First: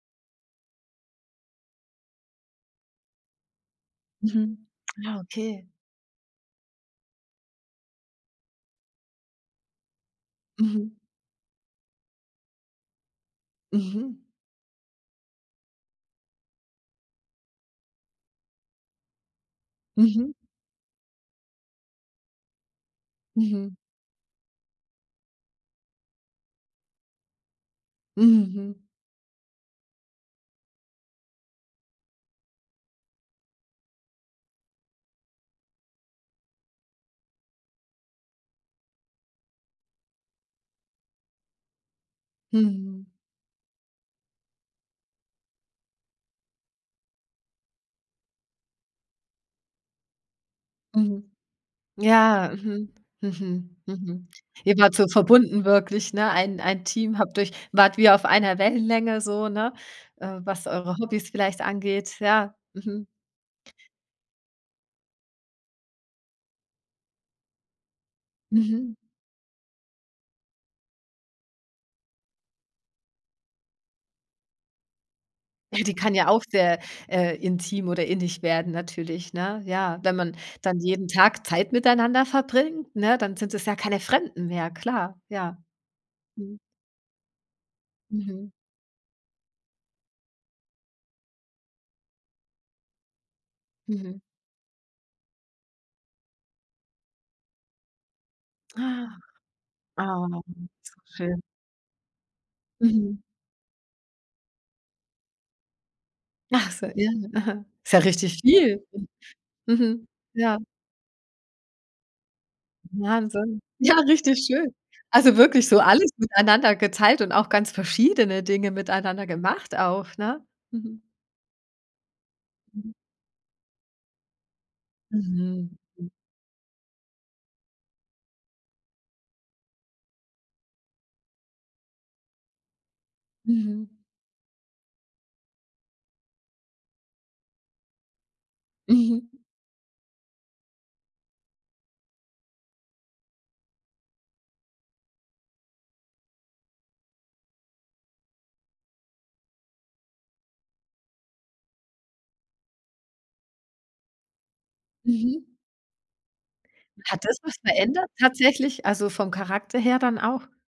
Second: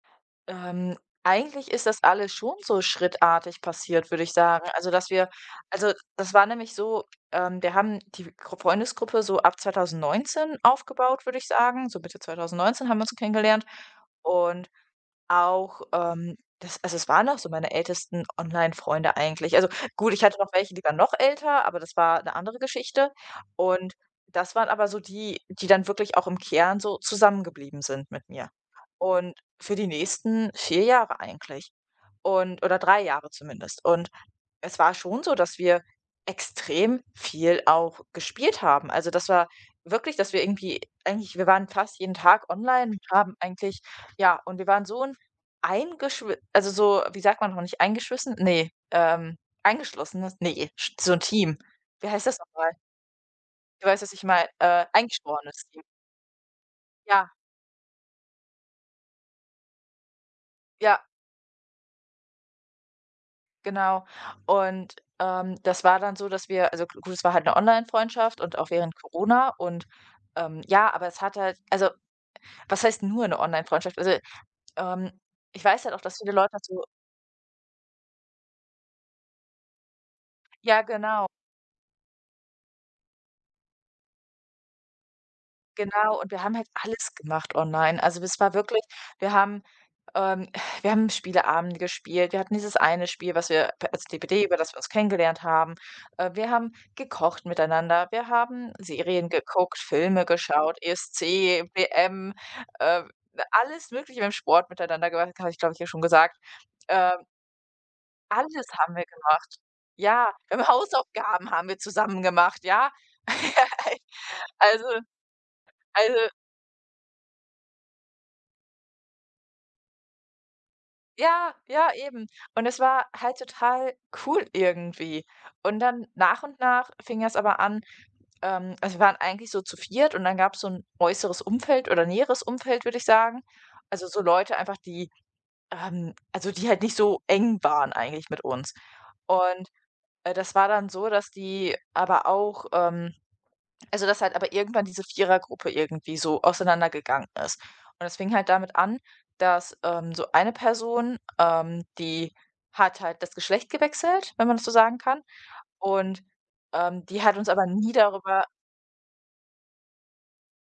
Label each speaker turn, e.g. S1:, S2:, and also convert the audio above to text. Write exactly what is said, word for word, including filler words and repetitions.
S1: Ähm, eigentlich ist das alles schon so schrittartig passiert, würde ich
S2: Mhm,
S1: sagen. Also, dass
S2: ah,
S1: wir
S2: okay.
S1: also, das war nämlich so, ähm, wir haben die Grupp Freundesgruppe so ab Zweitausendneunzehn
S2: Mhm.
S1: aufgebaut, würde ich sagen. So Mitte Zweitausendneunzehn haben wir uns so kennengelernt
S2: Mhm.
S1: und auch, ähm das also, es waren auch so meine ältesten Online-Freunde eigentlich. Also, gut, ich
S2: Mhm.
S1: hatte noch welche, die waren noch älter, aber das war 'ne andere Geschichte.
S2: Mhm.
S1: Und das waren aber so die, die dann wirklich auch im Kern so zusammengeblieben sind mit mir
S2: Mhm.
S1: und für die nächsten vier Jahre eigentlich und oder drei Jahre zumindest. Und es war schon so, dass wir extrem viel auch gespielt haben. Also, das war wirklich, dass wir irgendwie eigentlich wir waren fast jeden Tag online und
S2: Mhm.
S1: haben eigentlich ja, und wir waren so 'n eingeschwi also, so, wie sagt man noch, nicht eingeschwissen? Ne, ähm, eingeschlossenes, ne, sch so 'n
S2: Mhm.
S1: Team. Wie heißt das noch
S2: Ja,
S1: mal?
S2: mhm, mhm,
S1: Du weißt, was ich
S2: mhm,
S1: meine,
S2: eben
S1: äh,
S2: halt so
S1: eingeschworenes
S2: verbunden,
S1: Team.
S2: wirklich, ne? Ein ein Team,
S1: Ja.
S2: habt euch wart wie auf einer Wellenlänge so, ne, äh, was eure
S1: Ja.
S2: Hobbys vielleicht angeht? Ja, mhm.
S1: Genau. Und, ähm, das war dann so, dass wir also, g gut, es war halt 'ne Onlinefreundschaft und auch
S2: Mhm.
S1: während Corona und, ähm ja, aber es hat halt also, was heißt nur 'ne Online-Freundschaft? Also, ähm, ich
S2: Ja,
S1: weiß halt
S2: die
S1: auch,
S2: kann
S1: dass
S2: ja
S1: viele
S2: auch
S1: Leute
S2: sehr,
S1: dazu
S2: äh, intim oder innig werden natürlich, ne? Ja, wenn man dann
S1: Ja,
S2: jeden
S1: genau.
S2: Tag Zeit miteinander verbringt, ne? Dann sind es ja keine Fremden mehr, klar. Ja,
S1: Genau. Und wir haben
S2: mhm.
S1: halt alles gemacht online. Also, das
S2: Mhm.
S1: war wirklich wir haben, ähm, äh wir haben Spieleabende gespielt. Wir hatten dieses eine Spiel, was wir p als
S2: Mhm.
S1: DPD, über das wir uns kennengelernt haben, äh. Wir haben gekocht miteinander. Wir haben
S2: Ah,
S1: Serien geguckt, Filme
S2: ah.
S1: geschaut,
S2: Schön.
S1: ESC, WM, äh,
S2: Mhm.
S1: alles Mögliche im Sport miteinander gemacht. Das habe ich, glaube ich, dir schon gesagt,
S2: Ach so, ja,
S1: ähm.
S2: aha. Ist ja richtig
S1: Alles
S2: viel,
S1: haben wir gemacht.
S2: mhm,
S1: Ja,
S2: ja.
S1: wir haben Hausaufgaben haben wir zusammen gemacht, ja.
S2: Wahnsinn. Ja,
S1: Al
S2: richtig
S1: a
S2: schön.
S1: lso
S2: Also, wirklich so alles
S1: also
S2: miteinander geteilt und auch ganz verschiedene Dinge miteinander gemacht auch, ne? Mhm.
S1: Ja, ja, eben. Und es
S2: Mhm.
S1: war halt total cool irgendwie.
S2: Mhm,
S1: Und dann,
S2: mhm.
S1: nach und nach fing das aber an, ähm also, wir waren eigentlich so zu Viert. und dann gab's so 'n äußeres Umfeld oder näheres Umfeld, würde ich sagen.
S2: Mhm.
S1: Also, so Leute einfach, die ähm, also, die halt nicht so eng waren eigentlich mit uns.
S2: Mhm.
S1: Und, äh, das war dann so, dass die aber auch, ähm also, dass halt aber irgendwann diese Vierergruppe irgendwie so auseinandergegangen ist. Und das fing halt damit an, dass, ähm, so eine Person, ähm, die hat halt das Geschlecht gewechselt, wenn man das so sagen kann,
S2: Mhm.
S1: und, ähm, die
S2: Hat das
S1: hat uns
S2: was
S1: aber nie
S2: verändert,
S1: darüber
S2: tatsächlich? Also, vom Charakter her dann auch?